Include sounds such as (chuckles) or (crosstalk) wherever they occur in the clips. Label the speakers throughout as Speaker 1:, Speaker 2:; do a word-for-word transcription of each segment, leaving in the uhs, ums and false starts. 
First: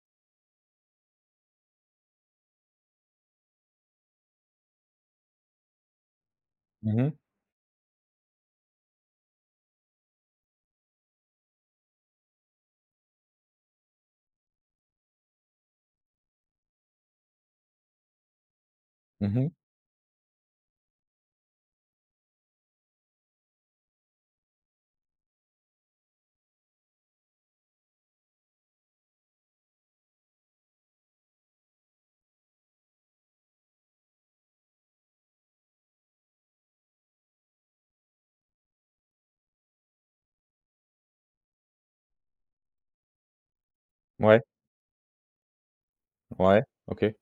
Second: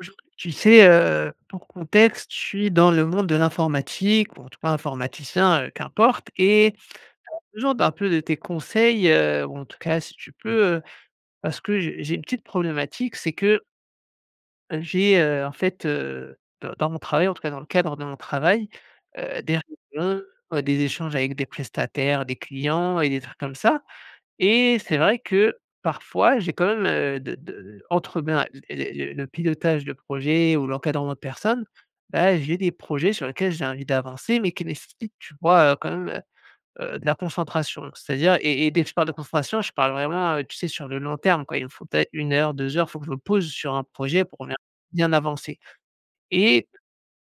Speaker 1: Aujour tu sais, heu, pour contexte, je suis dans le monde de l'informatique, ou en tout cas informaticien, heu, qu'importe et
Speaker 2: Mmh mh.
Speaker 1: (unintelligible) besoin d'un peu de tes conseils, heu, ou en tout cas, si tu peux, heu, parce que j'ai j'ai une petite problématique, c'est que j'ai, heu, en fait, heu, d dans mon travail, en tout cas dans le cadre de mon travail,
Speaker 2: Mmh
Speaker 1: heu,
Speaker 2: mh.
Speaker 1: des réunions, des échanges avec des prestataires, des clients et des trucs comme ça et c'est vrai que, parfois, j'ai quand même, heu, de de entre ben, l les les le pilotage de projets ou l'encadrement de personnes, bah, j'ai des projets sur lesquels j'ai envie d'avancer, mais qui nécessitent, tu vois, heu, quand même, heu heu, de la concentration. C'est-à-dire et et dès que je parle de concentration, je parle vraiment, tu sais, sur le long terme quoi. Il me faut peut-être une heure, deux heures, faut que je me pose sur un projet
Speaker 2: Mouais.
Speaker 1: pour bien bien avancer
Speaker 2: Ouais,
Speaker 1: et
Speaker 2: OK.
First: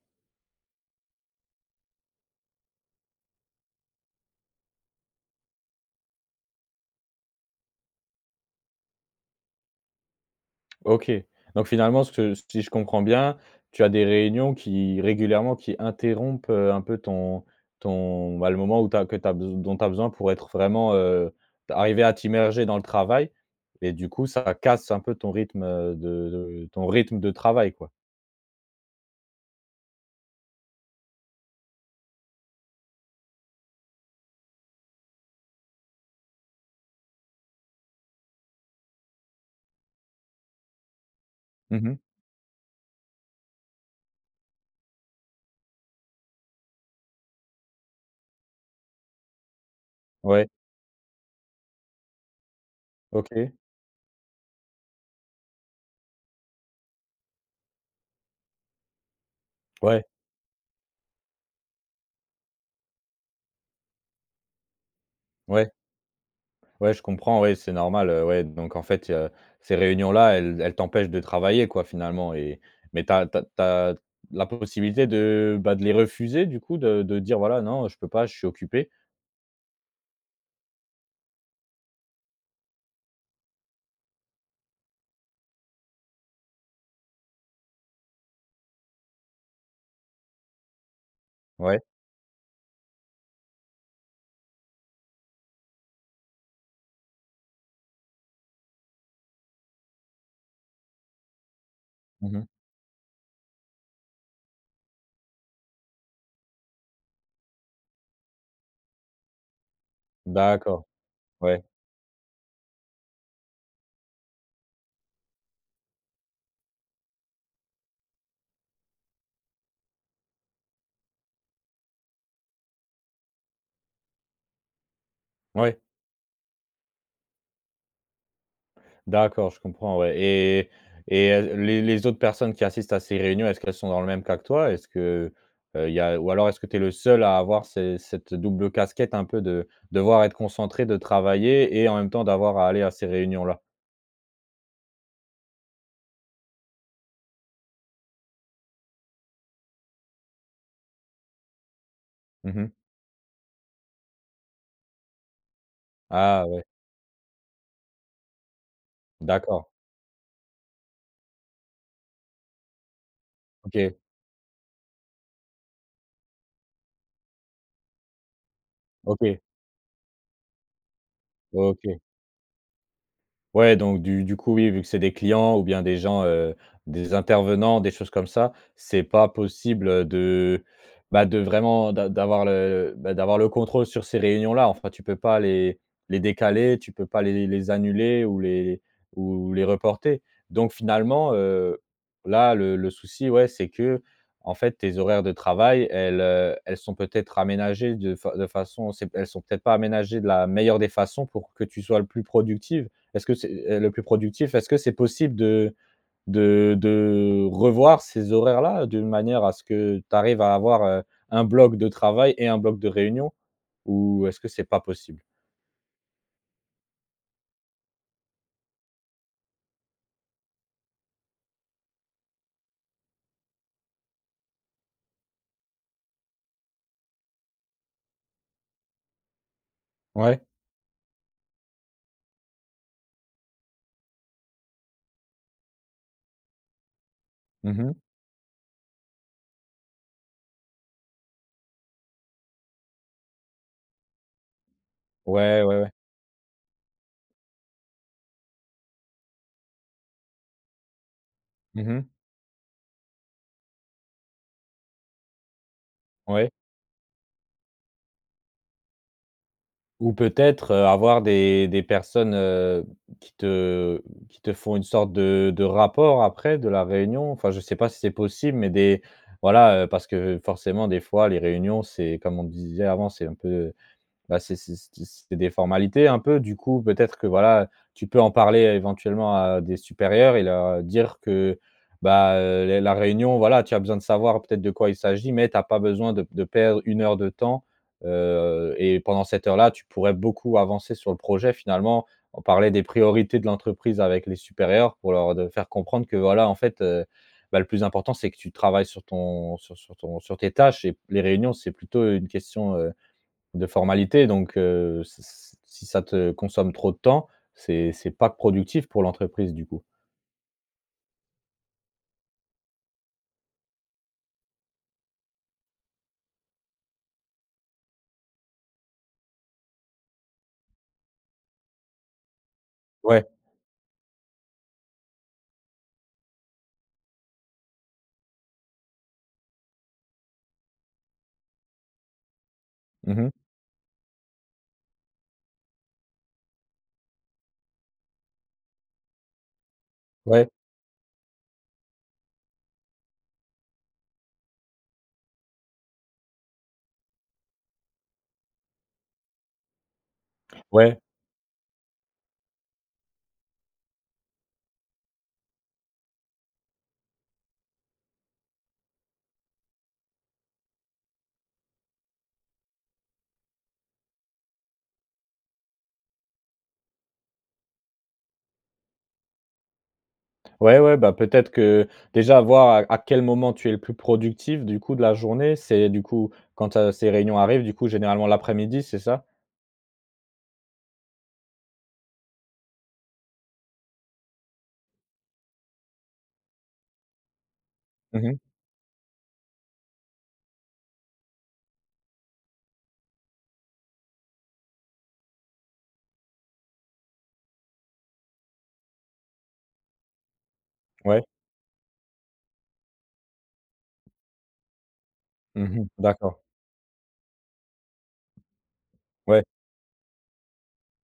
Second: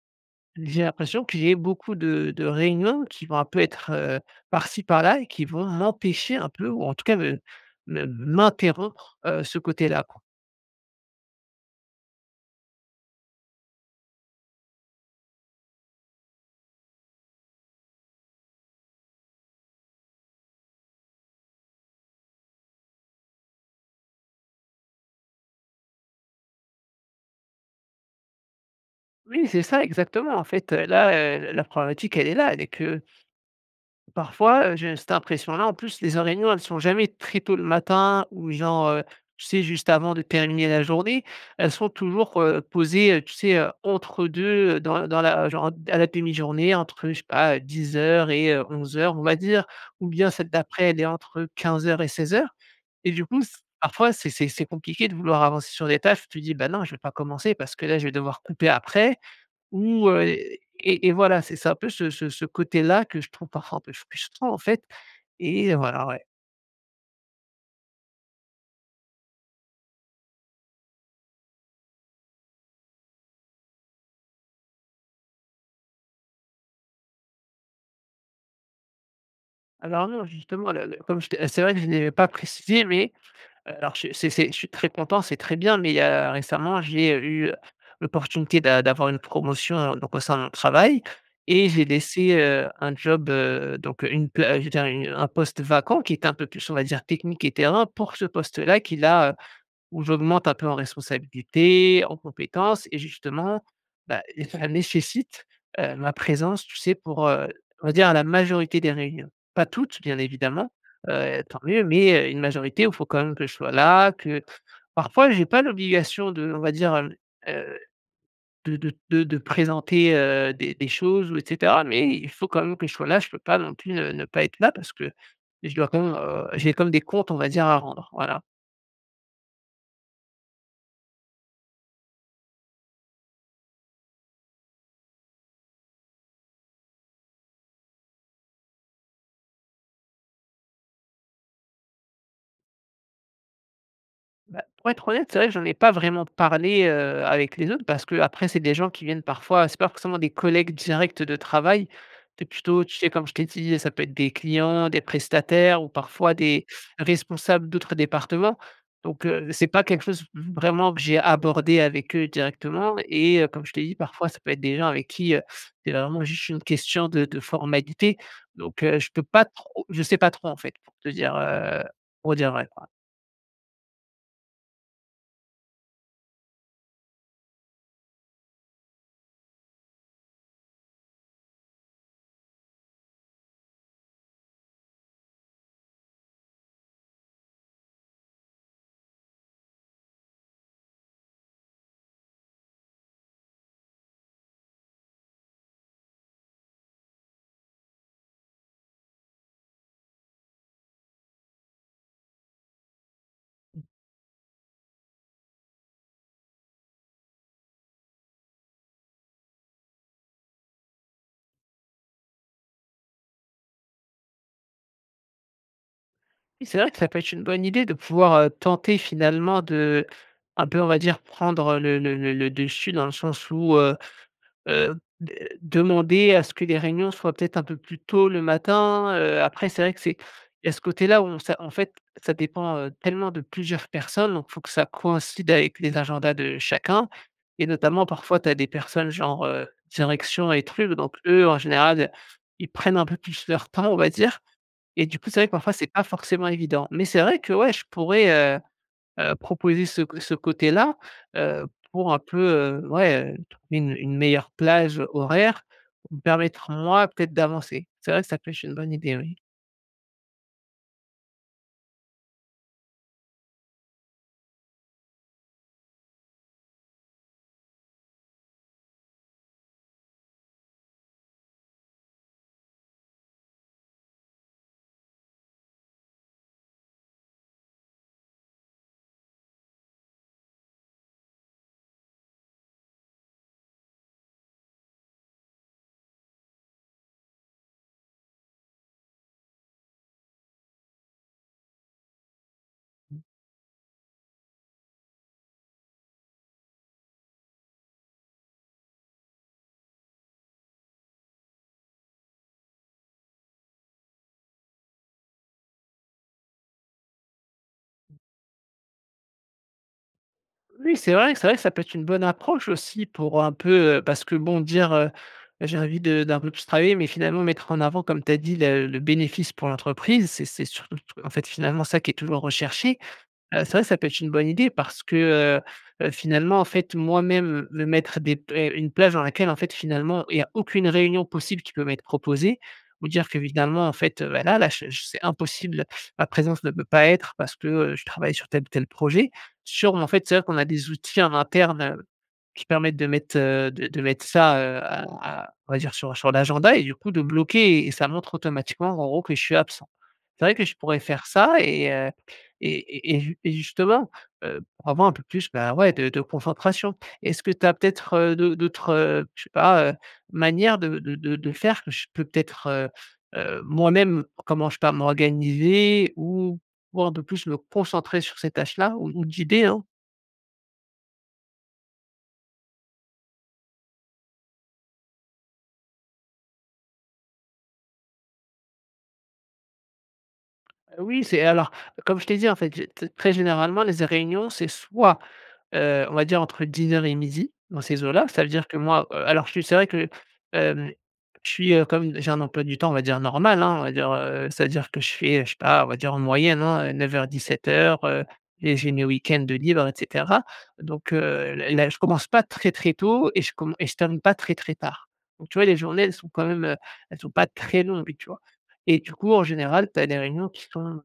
Speaker 1: j'ai l'impression que j'ai beaucoup de de réunions qui vont un peu être, heu, par-ci, par-là et qui vont m'empêcher un peu, ou en tout cas me me m'interrompre, heu, ce côté-là quoi.
Speaker 2: OK, donc finalement, cette si je comprends bien, tu as des réunions qui régulièrement, qui interrompent, heu, un peu ton ton, bah, le moment où tu as que tu as bes dont tu as besoin pour être vraiment, heu, d'arriver à t'immerger dans le travail et du coup ça casse un peu ton rythme, heu, de de ton rythme de travail quoi?
Speaker 1: Oui c'est ça exactement en fait, heu, là, heu, l la problématique elle est là, elle est que parfois, heu, j'ai cette impression là, en plus les en réunions elles sont jamais très tôt le matin ou genre, heu, tu sais juste avant de terminer la journée. Elles
Speaker 2: Mmh
Speaker 1: sont
Speaker 2: mh.
Speaker 1: toujours, heu, posées, heu, tu sais, heu, entre deux, heu, dans dans la genre d à la demi-journée entre je sais pas, heu, dix heures et heu, onze heures on va dire. Ou bien celle
Speaker 2: Ouais.
Speaker 1: d'après elle est entre quinze heures et seize heures et du coup
Speaker 2: OK.
Speaker 1: s parfois c'est c'est c'est compliqué de vouloir avancer sur des tâches. Tu te dis: «Bah non je vais pas commencer parce que là je vais devoir couper après»
Speaker 2: Ouais.
Speaker 1: ou heu et et et voilà. C'est ça un peu ce ce ce côté-là que je trouve parfois un peu frustrant en fait
Speaker 2: Ouais.
Speaker 1: et heu voilà, ouais.
Speaker 2: Ouais, je comprends, ouais c'est normal, heu, ouais, donc en fait il y a ces réunions-là, elles elles t'empêchent de travailler quoi finalement et mais tu as tu as tu as la possibilité de bah de les refuser du coup? De de dire: "Voilà, non, heu, je peux pas, je suis occupé?"
Speaker 1: Alors non, justement, le le comme je te c'est vrai que je l'ai pas précisé, mais heu, alors je c'est c'est je suis très content, c'est très bien. Mais il y a récemment, j'ai, heu, eu l'opportunité d'a d'avoir une promotion, heu, donc au sein de mon travail, et
Speaker 2: Ouais.
Speaker 1: j'ai laissé, heu, un job, heu, donc une pla je veux dire une un poste vacant qui était un peu plus, on va dire technique et terrain pour ce poste-là, qui là, heu où j'augmente un peu en responsabilités, en
Speaker 2: Mmh mh.
Speaker 1: compétences et justement, bah, ça nécessite, heu, ma présence, tu sais pour, heu, on va dire, la majorité des réunions. Pas toutes bien évidemment,
Speaker 2: D'accord,
Speaker 1: heu, tant
Speaker 2: ouais.
Speaker 1: mieux, mais, heu, une majorité où faut quand même que je sois là, que parfois j'ai pas l'obligation d'on va dire, hem, heu, de de de de présenter, heu, des des choses ou et cetera. Mais il faut quand même que je sois là, je peux pas non plus ne ne pas être là, parce que je
Speaker 2: Ouais.
Speaker 1: dois quand même, heu, j'ai comme des comptes, on va dire, à rendre, voilà.
Speaker 2: D'accord, je comprends, ouais et et heu, l les les autres personnes qui assistent à ces réunions, est-ce qu'elles sont dans le même cas que toi? Est-ce que, heu, il y a ou alors est-ce que tu es le seul à avoir ce cette double casquette, un peu de devoir être concentré, de travailler et en même temps d'avoir à aller à ces réunions-là?
Speaker 1: Bah, pour être honnête, c'est vrai que j'en ai pas vraiment parlé, heu, avec les autres parce qu'après, c'est des gens qui viennent parfois c'est pas forcément des collègues directs de travail. Tu es
Speaker 2: Mmh mh.
Speaker 1: plutôt tu sais comme je t'ai dit, ça peut être des clients, des prestataires ou parfois
Speaker 2: Ah, ouais.
Speaker 1: des responsables d'autres départements. Donc heu,
Speaker 2: D'accord.
Speaker 1: c'est pas quelque chose v vraiment que j'ai abordé avec eux directement et heu, comme je t'ai
Speaker 2: OK.
Speaker 1: dit, parfois ça peut être des gens avec qui, heu, c'est vraiment juste une question de de formalités. Donc heu, je peux
Speaker 2: OK.
Speaker 1: pas trop je sais pas trop en fait, pour te dire, heu
Speaker 2: OK.
Speaker 1: pour dire vrai, quoi.
Speaker 2: Ouais donc du du coup oui, vu que c'est des clients ou bien des gens, heu, des intervenants, des choses comme ça, c'est pas possible, heu, de, bah, de vraiment d'a d'avoir le le, bah, d'avoir le contrôle sur ces réunions-là. Enfin, tu peux pas les les décaler, tu peux pas les les annuler ou les ou ou les reporter. Donc finalement, heu, là le le souci, ouais, c'est qu'en fait tes horaires de travail, elles, heu, elles sont peut-être aménagées de fa de façon c'est p elles sont peut-être pas aménagées de la meilleure des façons pour que tu sois le plus productive. Est-ce que c'est, heu,
Speaker 1: Mmh.
Speaker 2: le plus productif? Est-ce que c'est possible de de de revoir ces horaires-là, d'une manière à ce que tu arrives à avoir, heu, un bloc de travail et un bloc de réunion? Ou est-ce que c'est pas possible?
Speaker 1: Oui, c'est vrai que ça peut être une bonne idée de pouvoir, heu, tenter finalement d'un peu on va dire, prendre le le le le dessus dans le sens où, heu heu, de demander à ce que les réunions soient peut-être un peu plus tôt le matin. Heu, après, c'est vrai que c'est
Speaker 2: Ouais.
Speaker 1: il y a ce côté-là où on ça en fait, ça dépend, heu, tellement de plusieurs personnes. Donc, faut que ça coïncide avec les agendas de chacun et
Speaker 2: Mmh mh.
Speaker 1: notamment parfois, tu as des personnes genre heu, direction et truc. Donc eux, en général, ils prennent un peu plus leur temps, on va dire et du coup c'est vrai que
Speaker 2: Ouais,
Speaker 1: parfois
Speaker 2: ouais,
Speaker 1: c'est
Speaker 2: ouais.
Speaker 1: pas forcément évident. Mais c'est vrai, que ouais, je pourrais, heu heu, proposer ce co ce côté-là, heu,
Speaker 2: Mmh mh.
Speaker 1: pour un peu, heu, ouais, heu, une une meilleure plage horaire pour me
Speaker 2: Ouais.
Speaker 1: permettre moi, peut-être d'avancer. C'est vrai que ça peuche une bonne idée, oui.
Speaker 2: Ou peut-être, heu, avoir des des personnes, heu, qui te qui te font une sorte de de rapport après, de la réunion? Enfin, je sais pas si c'est possible, mais des voilà, heu, parce que forcément des fois les réunions, c'est comme on disait avant, c'est un peu, bah, c'est c'est c d c'est des formalités un peu. Du coup, peut-être que voilà, heu, tu peux en parler éventuellement à des supérieurs et leur dire que, bah, heu, les la réunion, voilà, tu as besoin de savoir peut-être de quoi il s'agit, mais tu as pas besoin de p de perdre une heure de temps, heu et pendant cette heure-là, tu pourrais beaucoup avancer sur le projet finalement. On parlait des
Speaker 1: Mmh.
Speaker 2: priorités de l'entreprise avec les supérieurs, pour leur de faire comprendre que, voilà en fait, heu, bah, le plus important c'est que tu travailles sur ton sur son ton sur tes tâches et p les réunions c'est plutôt une question, heu, de formalités donc heu, s s si ça te consomme trop de temps, c'est c'est
Speaker 1: Mmh.
Speaker 2: pas productif pour l'entreprise, du coup.
Speaker 1: Oui, c'est vrai, c'est vrai que ça peut être une bonne approche aussi pour un peu, heu parce que bon dire, heu, j'ai envie de d'un peu plus travailler, mais finalement mettre en avant, comme tu as dit: «La le bénéfice pour l'entreprise» c'est c'est surtout, t en fait, finalement ça qui est toujours recherché.
Speaker 2: Ouais.
Speaker 1: Heu, c'est vrai que ça peut être une bonne idée parce que, heu, heu, finalement en fait moi-même me mettre des p une plage, dans laquelle, en fait, finalement il y a aucune réunion possible qui peut m'être proposée, ou
Speaker 2: Mmh
Speaker 1: dire
Speaker 2: mh.
Speaker 1: qu'évidemment en fait, heu, bah là là, je je s c'est impossible, ma présence ne peut pas être parce que, heu, je travaille sur tel ou tel projet. SURM, en fait, c'est vrai,
Speaker 2: Ouais.
Speaker 1: qu'on a des outils en interne, heu, qui permettent de mettre, heu, de de mettre ça, heu, à à on va dire sur sur l'agenda et du coup de bloquer et et ça montre automatiquement, en gros, que je suis absent. C'est vrai que je pourrais
Speaker 2: Ouais.
Speaker 1: faire ça et heu, et et et jus et justement, heu, pour avoir un peu plus ben, ouais de de concentration. Est-ce que tu as peut-être, heu, d'au d'autres, heu, je sais pas, heu, manières de de de de faire que je peux peut-être, heu, heu, moi-même comment, je sais pas, m'organiser ou pouvoir un peu plus le concentrer sur ces tâches-là ou ou d'idées hein?
Speaker 2: Ouais, ouais, bah peut-être que déjà, voir à à quel moment tu es le plus productif du coup de la journée. C'est du coup, quand, heu, ces réunions arrivent, du coup généralement l'après-midi c'est ça?
Speaker 1: Heu, oui, c'est alors comme je t'ai dit en fait: «Je te très généralement les réunions, c'est soit, heu, on va dire entre dix heures et midi dans ces eaux
Speaker 2: Mmh
Speaker 1: là».
Speaker 2: mh.
Speaker 1: Ça veut dire que moi heu, alors je suis c'est vrai que, hem, je suis, heu, comme d j'ai un emploi du temps, on va dire normal, hein. On va dire, heu c'est-à-dire que je fais, je sais pas, on va dire en moyenne hein, heu, neuf heures-dix-sept heures heu, et j'ai mes week-end de libre, et cetera donc heu,
Speaker 2: Ouais.
Speaker 1: l là, je commence pas très très tôt et je com et je termine pas très très tard, donc tu vois? Les
Speaker 2: Mmh mh,
Speaker 1: journées, elles sont
Speaker 2: d'accord.
Speaker 1: quand même, heu, elles sont pas très longues, tu vois? Et du coup,
Speaker 2: Ouais.
Speaker 1: en général, tu as des réunions qui sont, on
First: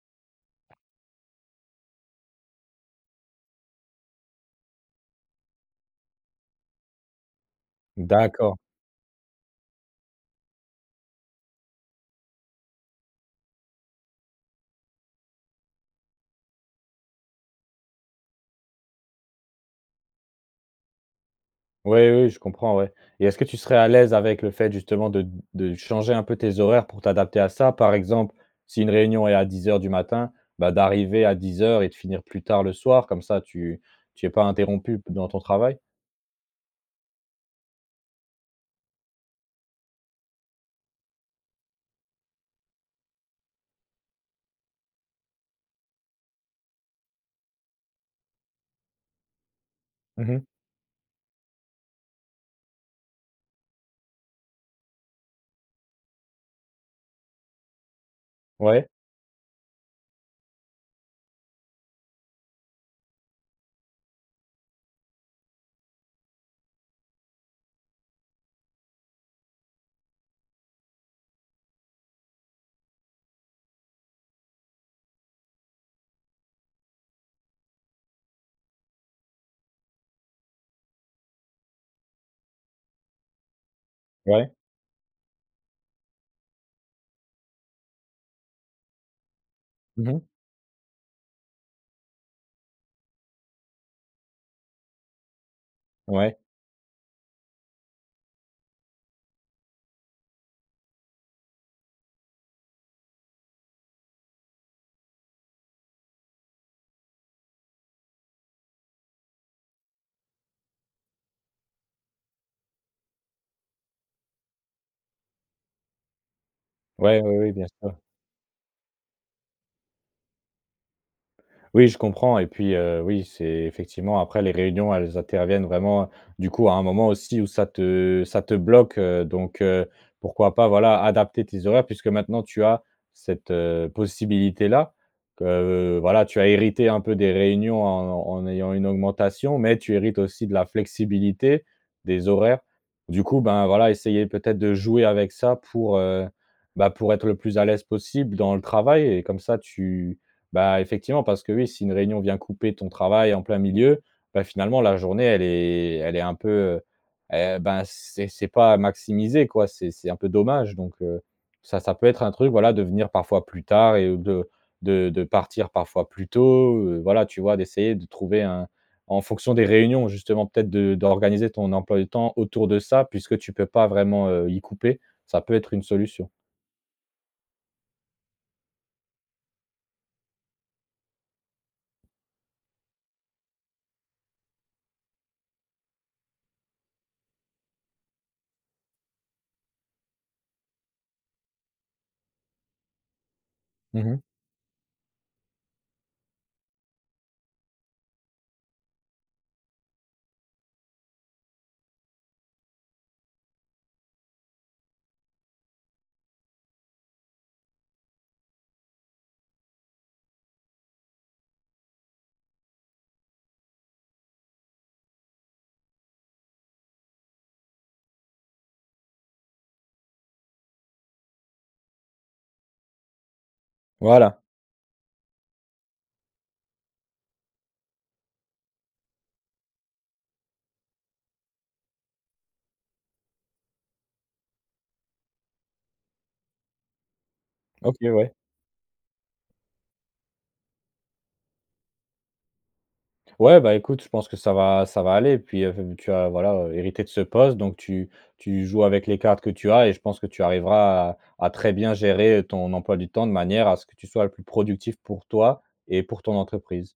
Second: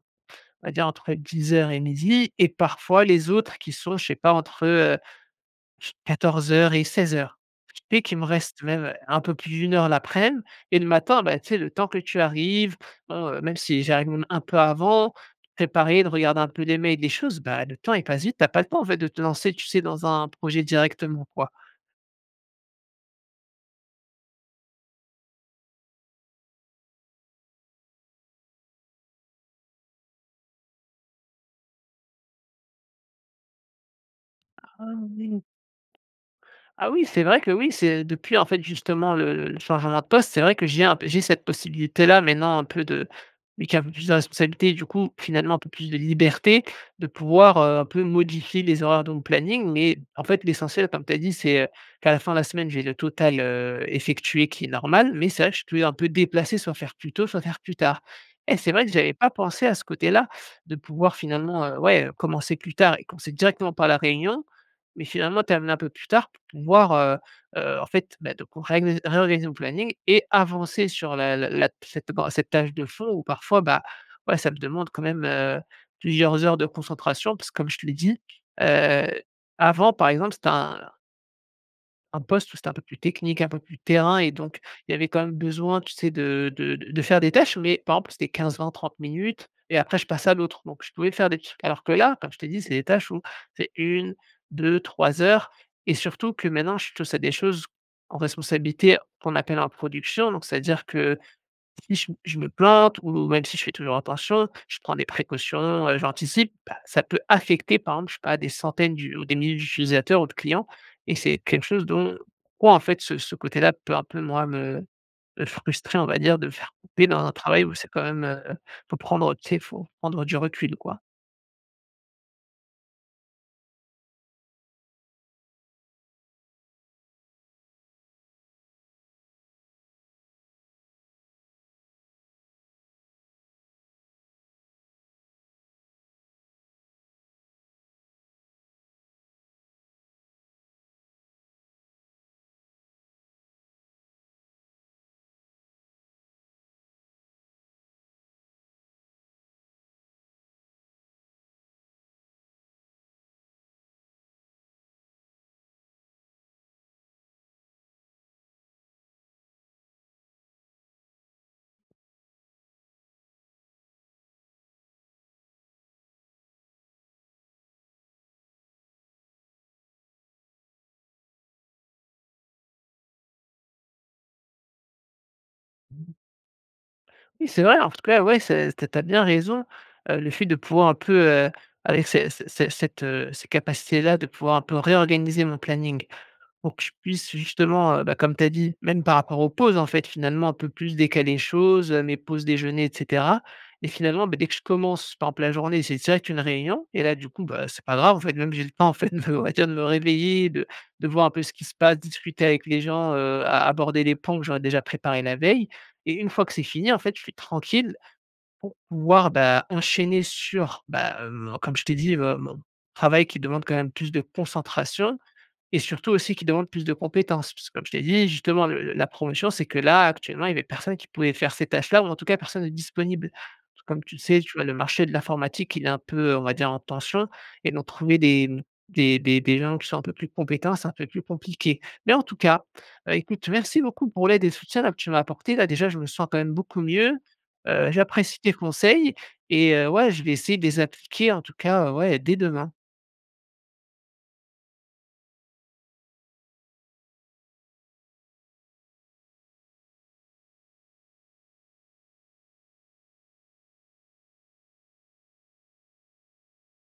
Speaker 1: va dire, entre dix heures et midi et parfois les autres qui sont, je sais pas, entre, heu, je quatorze heures et seize heures. Ce qui fait, qu'il me
Speaker 2: D'accord.
Speaker 1: reste même, heu, un peu plus d' une heure l'aprèm et le matin, bah, tu sais? Le temps que tu arrives, bon, heu, même si j'arrive même un peu avant préparer, de regarder un peu les mails, les choses. Bah, le temps il passe vite, tu as pas le temps en fait de te lancer, tu sais? Dans un projet directement, quoi.
Speaker 2: Ouais. Oui, oui, je comprends, ouais et est-ce que tu serais à l'aise avec le fait justement de de changer un peu tes horaires pour t'adapter à ça? Par exemple, si une réunion est à dix heures du matin, bah, d'arriver à dix heures et de finir plus tard le soir. Comme ça tu tu es pas
Speaker 1: Ah
Speaker 2: interrompu p dans ton
Speaker 1: oui!
Speaker 2: travail?
Speaker 1: Ah oui, c'est vrai que, oui, c'est depuis en fait justement le le le changement de poste, c'est vrai que j'ai un p j'ai cette possibilité là maintenant un peu de vu qu'il y a un peu plus de responsabilités, du coup, finalement un peu plus de liberté de pouvoir, heu, un peu modifier les horaires de mon planning, mais en
Speaker 2: Mmh
Speaker 1: fait,
Speaker 2: mh.
Speaker 1: l'essentiel comme tu as dit: «C'est, heu, qu'à la fin de la semaine, j'ai le total, heu, effectué, qui est normal» mais c'est vrai, que je peux un peu déplacer, soit faire plus tôt, soit faire plus tard. Eh! c'est vrai
Speaker 2: Ouais.
Speaker 1: que j'avais pas pensé à ce côté là, de pouvoir finalement, heu, ouais, heu, commencer plus tard et commencer directement par la réunion, mais finalement, terminer un peu plus tard pour pouvoir, heu heu, en fait bah, de qu'on réganis réorganiser mon planning et avancer sur la la la cette bon, cette tâche de fond où parfois bah, ouais, ça me demande quand même, heu, plusieurs heures de concentration parce que, comme je te l'ai dit: «Heu, avant, par exemple, c'était un» «un poste où c'était un peu plus technique, un peu plus terrain» et
Speaker 2: Ouais.
Speaker 1: donc, il y avait quand même besoin, tu sais? De de de de faire des tâches, mais par exemple, c'était quinze-vingt-trente minutes et après je
Speaker 2: Mmh mh.
Speaker 1: passe à l'autre, donc je pouvais faire des trucs. Alors que là, comme je t'ai dit: «C'est des tâches où c'est une-deux-trois heures» et surtout
Speaker 2: Ouais.
Speaker 1: que maintenant, je touche à des choses en responsabilité qu'on appelle en production, donc ça veut dire que si je m je me plante ou même si je fais toujours attention, je prends des précautions, heu, j'anticipe, bah, ça peut affecter par exemple, je sais pas, des centaines du ou des milliers d'utilisateurs ou de clients et c'est quelque chose dont quoi en fait, ce ce côté-là peut un peu, moi, me me frustrer on va dire. De me faire couper
Speaker 2: Ouais.
Speaker 1: dans un
Speaker 2: Oui, oui,
Speaker 1: travail où c'est
Speaker 2: bien-sûr.
Speaker 1: quand même, heu, faut prendre, heu, tu sais? Faut prendre du recul, quoi.
Speaker 2: Oui, je comprends et puis, heu, oui, c'est effectivement après les réunions, elles interviennent vraiment, du coup, à un moment aussi où ça te ça te bloque, heu, donc heu, pourquoi pas, voilà, adapter tes horaires, puisque maintenant, tu as cette, heu, possibilité là que, heu, voilà, tu as hérité un peu des réunions en en ayant une augmentation, mais tu hérites aussi de la flexibilité, des horaires. Du coup, ben, voilà, essayer peut-être de jouer avec ça, pour, heu, bah, pour être le plus à l'aise possible dans le travail et comme ça tu bah, effectivement parce que, oui, si une réunion vient couper ton travail en plein milieu, bah, finalement la journée, elle est elle est un peu, heu, eh ben, c'est c'est pas maximisé quoi. C'est c'est un peu dommage donc heu, ça, ça peut être un truc, voilà, de venir parfois plus tard et ou de de de partir parfois plus tôt, heu, voilà, tu vois? D'essayer de trouver un en fonction des réunions justement, peut-être, de d'organiser ton emploi du temps autour de ça, puisque tu peux pas vraiment, heu, y couper, ça peut être une solution.
Speaker 1: Oui, c'est vrai. En tout cas, ouais, c'est t tu as bien raison, heu, le fait de pouvoir un peu, heu, avec ces ces ces cette, heu, ces capacités là, de pouvoir un peu réorganiser mon planning, pour que je puisse justement, heu, bah, comme tu as dit même par rapport aux pauses, en fait finalement un peu plus décaler les choses, heu, mes pauses déjeuner, et cetera et
Speaker 2: Mmh mh.
Speaker 1: finalement, beh dès que je commence, par exemple, la journée, c'est direct une réunion et là du coup, bah, c'est pas grave en fait. Même j'ai le temps en fait, de (chuckles) on va dire de me réveiller et de de voir un peu ce qui se passe, discuter avec les gens, heu, à aborder les points où j'aurais déjà préparé la veille et une fois que c'est fini, en fait, je suis tranquille pour pouvoir, bah, enchaîner sur bah, hem, comme je t'ai dit: «Heu, mon travail qui demande, quand même, plus de concentration» et surtout aussi qui demande plus de compétences. Puisque, comme je t'ai dit: «Justement, le le la promotion, c'est que là, actuellement, il y avait personne qui pouvait faire ces tâches là ou en tout cas, personne de disponible». Puisque, comme tu le
Speaker 2: Voilà.
Speaker 1: sais, tu vois? Le marché de l'informatique, il est un peu, heu, on va dire en tension et donc trouver des mmh, des des des gens qui sont un peu plus compétents, c'est un peu plus compliqué. Mais en tout cas, bah, écoute merci beaucoup pour l'aide et le soutien là, que tu m'as apporté là. Déjà, je me sens quand même beaucoup mieux, heu,
Speaker 2: OK, ouais.
Speaker 1: j'apprécie tes conseils et heu ouais, je vais essayer de les appliquer en tout cas, heu, ouais, dès demain.
Speaker 2: Ouais, bah écoute, je pense que ça va ça va aller, puis, heu, tu as voilà, heu, hérité de ce poste, donc tu tu joues avec les cartes que tu as et je pense que tu arriveras à à très bien gérer, heu, ton emploi du temps de manière à ce que tu sois le plus productif pour toi et pour ton entreprise.